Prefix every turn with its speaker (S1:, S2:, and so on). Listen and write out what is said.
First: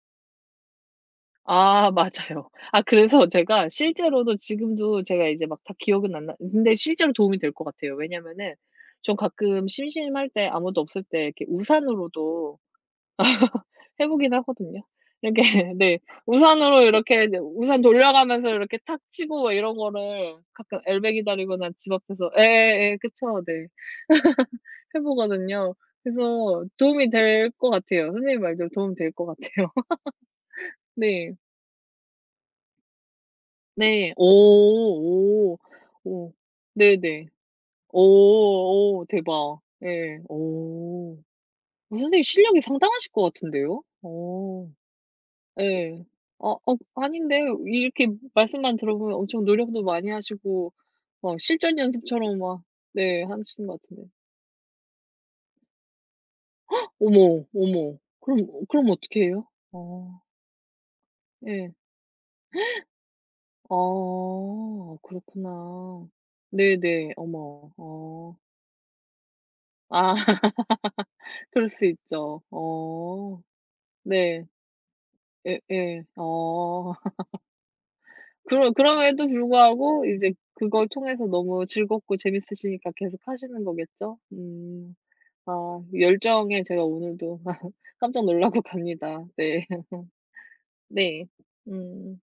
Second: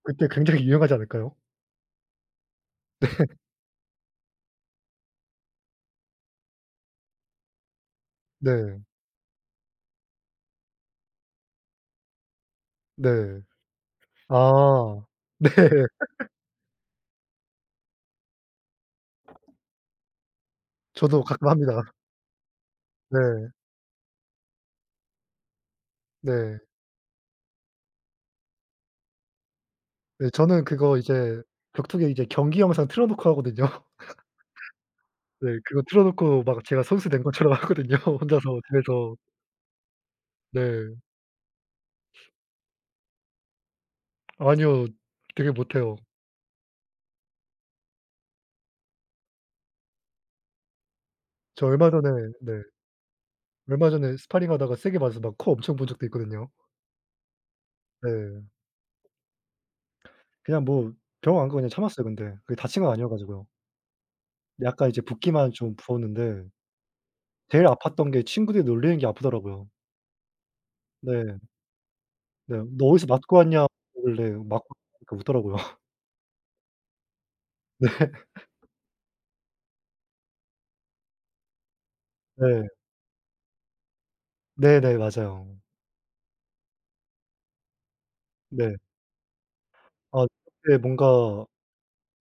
S1: 그때 굉장히 유용하지 않을까요?
S2: 아 맞아요. 아
S1: 네.
S2: 그래서 제가 실제로도 지금도 제가 이제 막 다 기억은 안 나 근데 실제로 도움이 될 것 같아요. 왜냐하면은
S1: 네.
S2: 전 가끔 심심할 때 아무도 없을 때 이렇게 우산으로도
S1: 네.
S2: 해 보긴 하거든요.
S1: 아.
S2: 이렇게
S1: 네.
S2: 네 우산으로 이렇게 이제 우산 돌려가면서 이렇게 탁 치고 막 이런 거를 가끔 엘베
S1: 저도 가끔
S2: 기다리거나
S1: 합니다.
S2: 집 앞에서 예예 그쵸
S1: 네.
S2: 네 해 보거든요.
S1: 네.
S2: 그래서 도움이 될 것 같아요. 선생님 말대로 도움이 될 것 같아요.
S1: 네. 저는 그거
S2: 네.
S1: 이제 격투기 이제 경기 영상 틀어 놓고 하거든요.
S2: 네
S1: 네
S2: 오 오.
S1: 그거 틀어
S2: 오
S1: 놓고 막 제가 선수 된
S2: 네네.
S1: 것처럼 하거든요,
S2: 어
S1: 혼자서
S2: 어
S1: 집에서.
S2: 대박. 예 어
S1: 네.
S2: 어 선생님 실력이 상당하실 것 같은데요? 어
S1: 아니요. 되게 못해요.
S2: 예 아 어 아닌데 이렇게 말씀만 들어보면 엄청 노력도 많이 하시고 막
S1: 저
S2: 실전
S1: 얼마 전에
S2: 연습처럼
S1: 네
S2: 막 네 하시는 것
S1: 얼마
S2: 같은데.
S1: 전에 스파링하다가 세게 맞아서 막 코 엄청 부은 적도 있거든요.
S2: 어머, 어머 그럼
S1: 네.
S2: 그럼 어떻게 해요? 아.
S1: 그냥 뭐 병원 안 가고 그냥
S2: 예.
S1: 참았어요. 근데 그게 다친 건 아니어 가지고요.
S2: 아
S1: 약간 이제 붓기만 좀
S2: 그렇구나.
S1: 부었는데
S2: 네네.
S1: 제일
S2: 어머.
S1: 아팠던 게
S2: 어.
S1: 친구들이 놀리는 게 아프더라고요.
S2: 아
S1: 네.
S2: 그럴 수 있죠.
S1: 네. 너 어디서 맞고
S2: 어
S1: 왔냐 그러길래
S2: 네.
S1: 맞고 [unintelligible] 그러니까 웃더라고요.
S2: 예예. 어.
S1: 네.
S2: 그럼 그럼에도 불구하고 이제 그걸 통해서 너무 즐겁고
S1: 네.
S2: 재밌으시니까 계속하시는 거겠죠? 음.
S1: 네네 맞아요.
S2: 아 열정에 제가 오늘도 깜짝 놀라고
S1: 네.
S2: 갑니다. 네.
S1: 아 근데
S2: 네.
S1: 뭔가
S2: 음.